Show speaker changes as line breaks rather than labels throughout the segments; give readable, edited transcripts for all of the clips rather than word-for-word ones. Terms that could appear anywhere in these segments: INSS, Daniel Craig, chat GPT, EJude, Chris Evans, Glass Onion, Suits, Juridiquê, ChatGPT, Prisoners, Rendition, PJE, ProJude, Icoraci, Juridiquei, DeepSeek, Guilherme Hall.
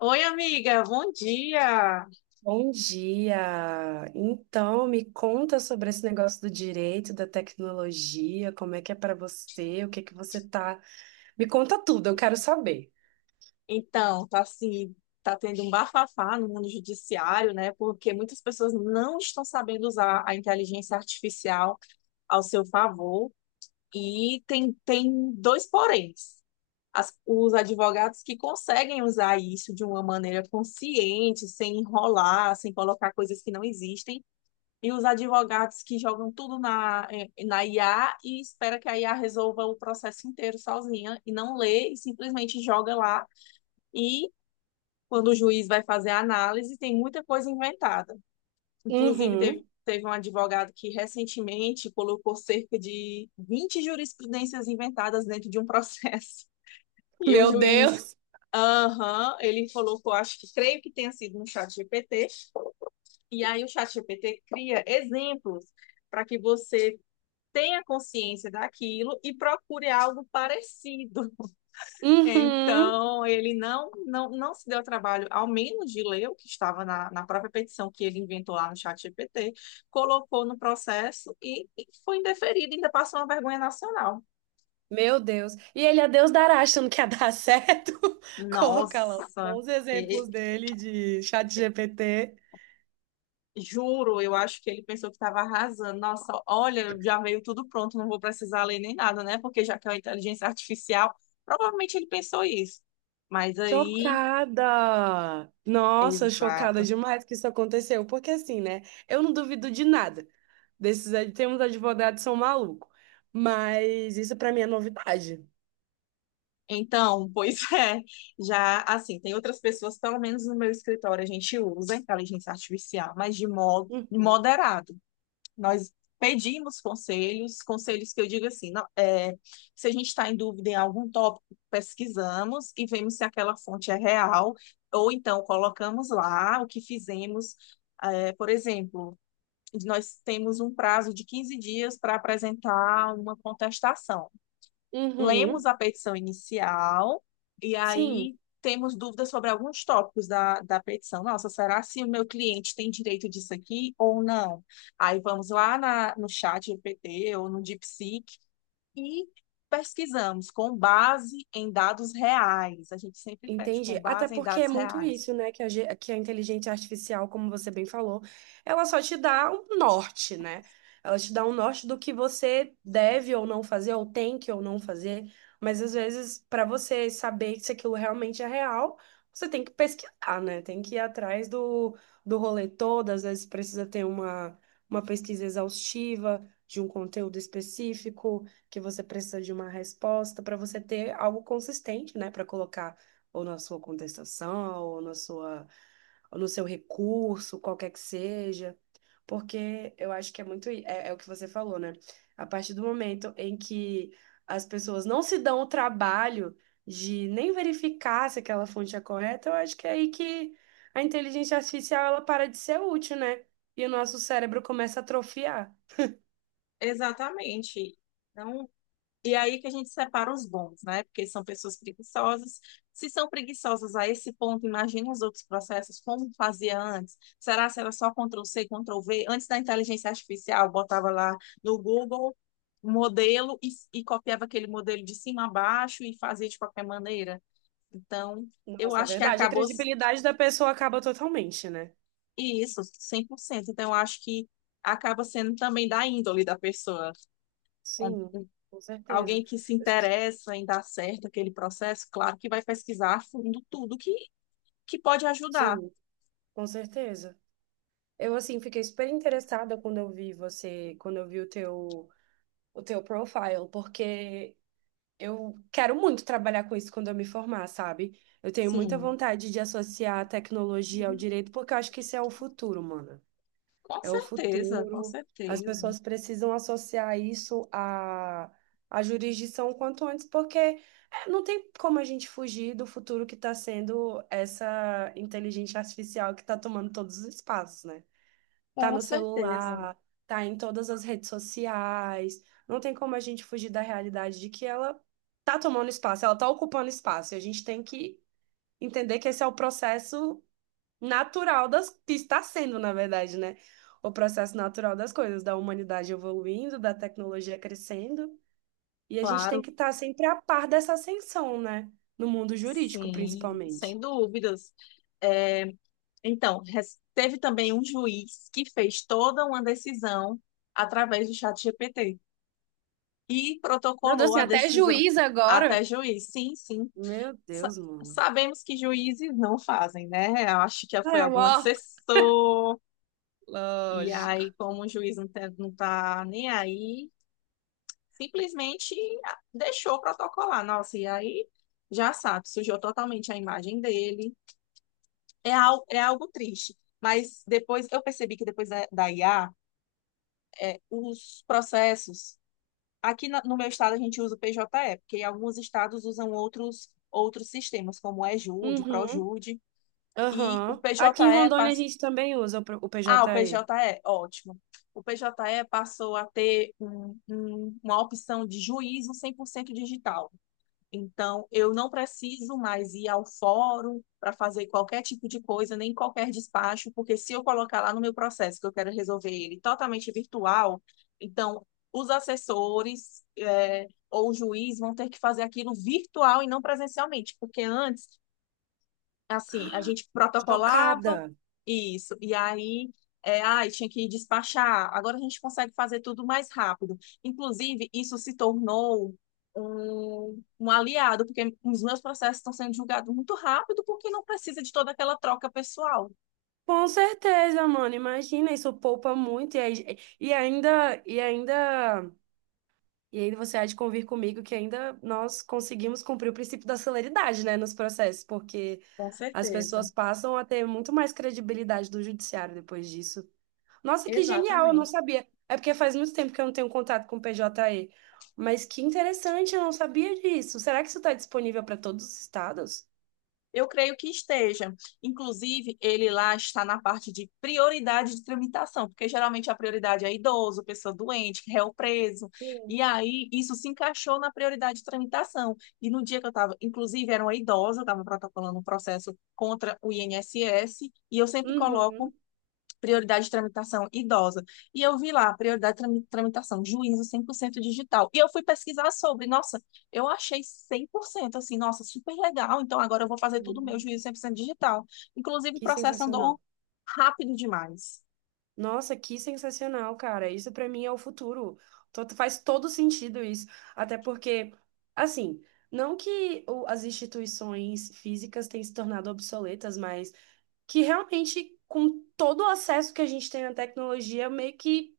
Oi, amiga, bom dia.
Bom dia! Então, me conta sobre esse negócio do direito, da tecnologia, como é que é para você, o que é que você tá. Me conta tudo, eu quero saber.
Então, tá assim, tá tendo um bafafá no mundo judiciário, né? Porque muitas pessoas não estão sabendo usar a inteligência artificial ao seu favor e tem dois poréns. Os advogados que conseguem usar isso de uma maneira consciente, sem enrolar, sem colocar coisas que não existem. E os advogados que jogam tudo na IA e espera que a IA resolva o processo inteiro sozinha e não lê e simplesmente joga lá. E quando o juiz vai fazer a análise, tem muita coisa inventada. Inclusive, teve,
Uhum.
teve um advogado que recentemente colocou cerca de 20 jurisprudências inventadas dentro de um processo. E o
Meu
juiz,
Deus!
aham, ele colocou, acho que creio que tenha sido no chat GPT. E aí o chat GPT cria exemplos para que você tenha consciência daquilo e procure algo parecido.
Uhum.
Então, ele não se deu ao trabalho, ao menos de ler o que estava na, na própria petição que ele inventou lá no chat GPT, colocou no processo e foi indeferido, ainda passou uma vergonha nacional.
Meu Deus! E ele é Deus dará, achando que ia dar certo. Coloca lá
Nossa,
bons
e-
exemplos dele de chat GPT.
juro, eu acho que ele pensou que estava arrasando. Nossa, olha, já veio tudo pronto, não vou precisar ler nem nada, né? Porque já que é uma inteligência artificial, provavelmente ele pensou isso. Mas aí
Chocada! Nossa, chocada
exato.
demais que isso aconteceu. Porque assim, né? Eu não duvido de nada. Desses, tem uns advogados que são malucos. Mas isso pra mim é novidade.
Então, pois é, já assim, tem outras pessoas, pelo menos no meu escritório, a gente usa a inteligência artificial, mas de modo
Hum.
moderado. Nós pedimos conselhos, conselhos que eu digo assim, não, é, se a gente está em dúvida em algum tópico, pesquisamos e vemos se aquela fonte é real, ou então colocamos lá o que fizemos. É, por exemplo, nós temos um prazo de 15 dias para apresentar uma contestação. Lemos
Uhum.
a petição inicial e
Sim.
aí temos dúvidas sobre alguns tópicos da petição. Nossa, será se o meu cliente tem direito disso aqui ou não? Aí vamos lá no chat GPT ou no DeepSeek e pesquisamos com base em dados reais. A gente sempre pede com
Entendi. Até
base em
porque é
dados
muito
reais.
isso, né? Que a inteligência artificial, como você bem falou, ela só te dá um norte, né? Ela te dá um norte do que você deve ou não fazer, ou tem que ou não fazer. Mas às vezes, para você saber se aquilo realmente é real, você tem que pesquisar, né? Tem que ir atrás do rolê todo. Às vezes precisa ter uma pesquisa exaustiva de um conteúdo específico, que você precisa de uma resposta para você ter algo consistente, né? Para colocar ou na sua contestação, ou no seu recurso, qualquer que seja, porque eu acho que é é o que você falou, né? A partir do momento em que as pessoas não se dão o trabalho de nem verificar se aquela fonte é correta, eu acho que é aí que a inteligência artificial ela para de ser útil, né? E o nosso cérebro começa a atrofiar.
Exatamente. Então, e aí que a gente separa os bons, né? Porque são pessoas preguiçosas. Se são preguiçosas a esse ponto, imagina os outros processos, como fazia antes. Será se era só control C, control V? Antes da inteligência artificial, botava lá no Google um modelo e copiava aquele modelo de cima a baixo e fazia de qualquer maneira. Então, eu
Nossa, é
acho que
verdade. A
acabou
credibilidade da pessoa acaba totalmente, né?
isso, 100%. Então, eu acho que acaba sendo também da índole da pessoa.
Sim, com certeza.
Alguém que se
Eu fiquei-
interessa em dar certo aquele processo, claro que vai pesquisar a fundo tudo que pode ajudar.
Sim. Com certeza. Eu assim fiquei super interessada quando eu vi você, quando eu vi o teu profile, porque eu quero muito trabalhar com isso quando eu me formar, sabe? Eu tenho muita
Sim,
vontade de associar a tecnologia ao direito, porque eu acho que isso é o futuro, mano.
com
É o
certeza, com
futuro. As
certeza,
pessoas precisam associar à jurisdição o quanto antes, porque não tem como a gente fugir do futuro que está sendo essa inteligência artificial que está tomando todos os espaços, né? Tá
com
no
certeza,
celular, tá em todas as redes sociais. Não tem como a gente fugir da realidade de que ela tá tomando espaço, ela tá ocupando espaço. E a gente tem que entender que esse é o processo natural das que está sendo, na verdade, né? O processo natural das coisas, da humanidade evoluindo, da tecnologia crescendo. E a gente tem
claro,
que estar sempre a par dessa ascensão, né? No mundo jurídico,
sim,
principalmente.
sem dúvidas. É, então, teve também um juiz que fez toda uma decisão através do chat GPT e
Meu Deus,
protocolou
tem
a
até
decisão
juiz agora.
até juiz. Sim, sim,
Meu
sa-
Deus, mano.
sabemos que juízes não fazem, né? Eu acho que foi
É,
algum
ó,
assessor, e aí,
lógico.
como o juiz não tá nem aí, simplesmente deixou protocolar. Nossa, e aí já sabe, sujou totalmente a imagem dele. É, al é algo triste. Mas depois eu percebi que depois da IA, é, os processos. Aqui no meu estado a gente usa o PJE, porque alguns estados usam outros, outros sistemas, como o EJude,
Uhum,
ProJude. E o
aham. Aqui em
PJE
Rondônia a
passa.
gente também usa o
Ah, o
PJE.
PJE, ótimo. O PJE passou a ter uma opção de juízo 100% digital. Então, eu não preciso mais ir ao fórum para fazer qualquer tipo de coisa, nem qualquer despacho, porque se eu colocar lá no meu processo que eu quero resolver ele totalmente virtual, então os assessores, ou o juiz vão ter que fazer aquilo virtual e não presencialmente, porque antes assim, a gente protocolava
Chocada.
isso, e aí, tinha que despachar. Agora a gente consegue fazer tudo mais rápido. Inclusive, isso se tornou um aliado, porque os meus processos estão sendo julgados muito rápido, porque não precisa de toda aquela troca pessoal.
Com certeza, mano. Imagina, isso poupa muito. E ainda. E aí você há de convir comigo que ainda nós conseguimos cumprir o princípio da celeridade, né, nos processos, porque
Com
as
certeza,
pessoas passam a ter muito mais credibilidade do judiciário depois disso. Nossa, que genial, eu não
exatamente.
sabia. É porque faz muito tempo que eu não tenho contato com o PJE. Mas que interessante, eu não sabia disso. Será que isso está disponível para todos os estados?
Eu creio que esteja. Inclusive, ele lá está na parte de prioridade de tramitação, porque geralmente a prioridade é idoso, pessoa doente, réu preso.
Sim.
E aí, isso se encaixou na prioridade de tramitação. E no dia que eu estava, inclusive, era uma idosa, eu estava protocolando um processo contra o INSS, e eu sempre coloco
Uhum.
prioridade de tramitação idosa. E eu vi lá, prioridade de tramitação, juízo 100% digital. E eu fui pesquisar sobre, nossa, eu achei 100%, assim, nossa, super legal. Então agora eu vou fazer tudo meu
Uhum.
juízo 100% digital. Inclusive, o
Que
processo
sensacional.
andou rápido demais.
Nossa, que sensacional, cara. Isso para mim é o futuro. Faz todo sentido isso. Até porque, assim, não que as instituições físicas tenham se tornado obsoletas, mas que realmente, com todo o acesso que a gente tem à tecnologia, meio que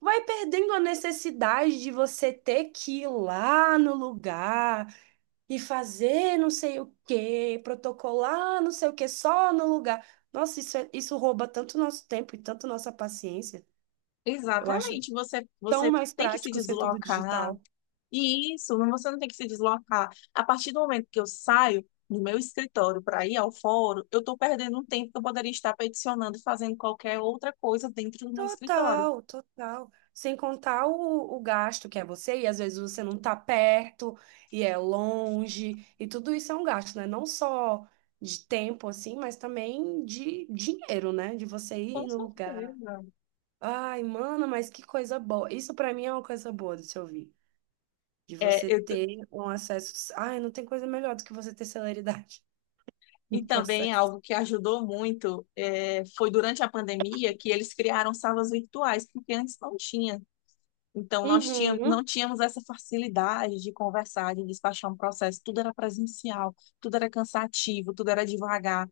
vai perdendo a necessidade de você ter que ir lá no lugar e fazer não sei o quê, protocolar não sei o quê, só no lugar. Nossa, isso rouba tanto nosso tempo e tanto nossa paciência. Eu acho
Exatamente, você,
tão
você
mais
tem que se
prático ser tudo
deslocar.
digital.
E isso, você não tem que se deslocar. A partir do momento que eu saio do meu escritório para ir ao fórum, eu estou perdendo um tempo que eu poderia estar peticionando, e fazendo qualquer outra coisa dentro do meu escritório.
Total, total. Sem contar o gasto que é você, e às vezes você não tá perto e é longe, e tudo isso é um gasto, né? Não só de tempo, assim, mas também de dinheiro, né? De você
Com
ir no lugar.
certeza.
Ai, mano, mas que coisa boa. Isso pra mim é uma coisa boa de se ouvir. De
É,
você ter um acesso. Ai, não tem coisa melhor do que você ter celeridade
e
no
também
processo.
algo que ajudou muito foi durante a pandemia que eles criaram salas virtuais, porque antes não tinha. Então, nós tínhamos,
Uhum,
não tínhamos essa facilidade de conversar, de despachar um processo. Tudo era presencial, tudo era cansativo, tudo era devagar.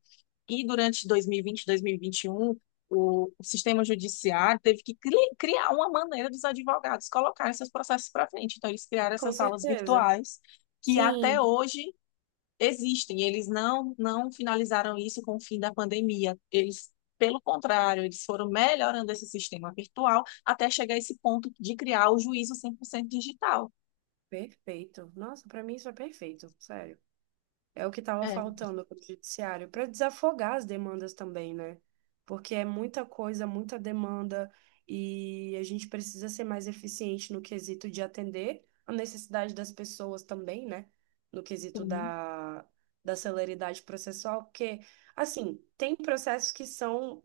E durante 2020, 2021, o sistema judiciário teve que criar uma maneira dos advogados colocarem seus processos para frente. Então, eles criaram
com
essas salas
certeza.
virtuais, que até
Sim,
hoje existem. Eles não finalizaram isso com o fim da pandemia. Eles, pelo contrário, eles foram melhorando esse sistema virtual até chegar a esse ponto de criar o juízo 100% digital.
perfeito. Nossa, pra mim isso é perfeito, sério. É o que estava
É,
faltando para o judiciário, para desafogar as demandas também, né? Porque é muita coisa, muita demanda, e a gente precisa ser mais eficiente no quesito de atender a necessidade das pessoas também, né? No quesito
sim.
da celeridade processual, porque, assim, tem processos que são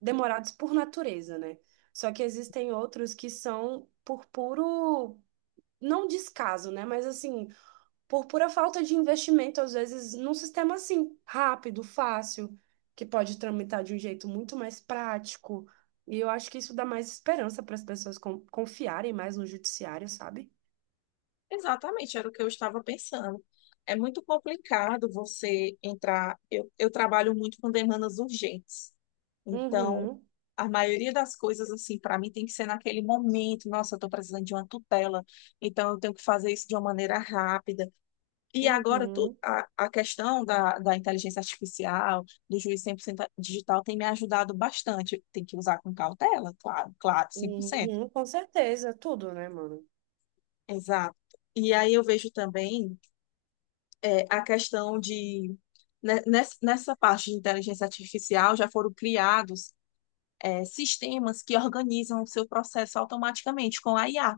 demorados por natureza, né? Só que existem outros que são por puro, não descaso, né? Mas assim por pura falta de investimento, às vezes, num sistema assim, rápido, fácil, que pode tramitar de um jeito muito mais prático. E eu acho que isso dá mais esperança para as pessoas confiarem mais no judiciário, sabe?
Exatamente, era o que eu estava pensando. É muito complicado você entrar. Eu trabalho muito com demandas urgentes. Então,
Uhum,
a maioria das coisas, assim, para mim tem que ser naquele momento. Nossa, eu estou precisando de uma tutela. Então, eu tenho que fazer isso de uma maneira rápida. E agora tu-
uhum,
a, a questão da inteligência artificial, do juiz 100% digital, tem me ajudado bastante. Tem que usar com cautela, claro, claro, 100%.
uhum, com certeza, tudo, né, mano?
Exato. E aí eu vejo também é, a questão de, né, nessa parte de inteligência artificial, já foram criados é, sistemas que organizam o seu processo automaticamente com a IA.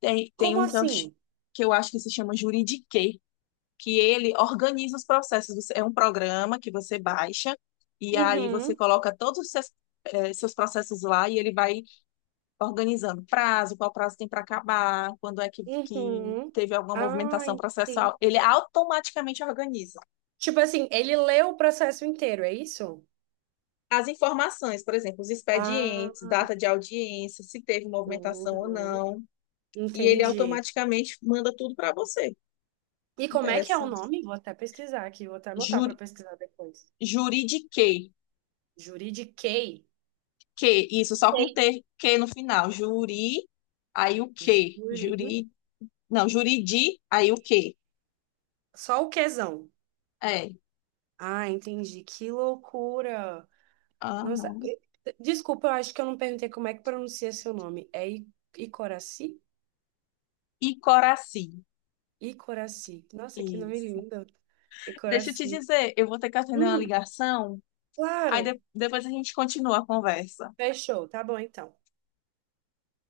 Tem
Como
um que eu, ch-
assim?
que eu acho que se chama Juridiquê, que ele organiza os processos. É um programa que você baixa e aí você
Uhum,
coloca todos os seus processos lá e ele vai organizando prazo, qual prazo tem para acabar, quando é que
uhum.
teve alguma
Ah,
movimentação processual.
entendi.
Ele automaticamente organiza.
Tipo assim, ele leu o processo inteiro, é isso?
As informações, por exemplo, os
Ah,
expedientes, data de audiência, se teve movimentação ou
uhum,
não, e ele
entendi.
automaticamente manda tudo para você.
E como é que é o
Interessante.
nome? Vou até pesquisar aqui, vou até anotar para
Juri,
pesquisar depois.
juridiquei.
Juridiquei.
Que, isso, só com
Sei.
T, que no final. Juri, aí o que?
Juri.
Juri, não, juridi, aí o que?
Só o quezão.
É.
Ah, entendi. Que loucura. Nossa.
Aham.
Desculpa, eu acho que eu não perguntei como é que pronuncia seu nome. Icoraci?
E coraci.
Icoraci. Nossa, que nome
Isso.
lindo.
Deixa eu te
Icoraci.
dizer, eu vou ter que atender uma
Hum,
ligação, aí
claro.
depois a gente continua a conversa.
Fechou. Tá bom, então.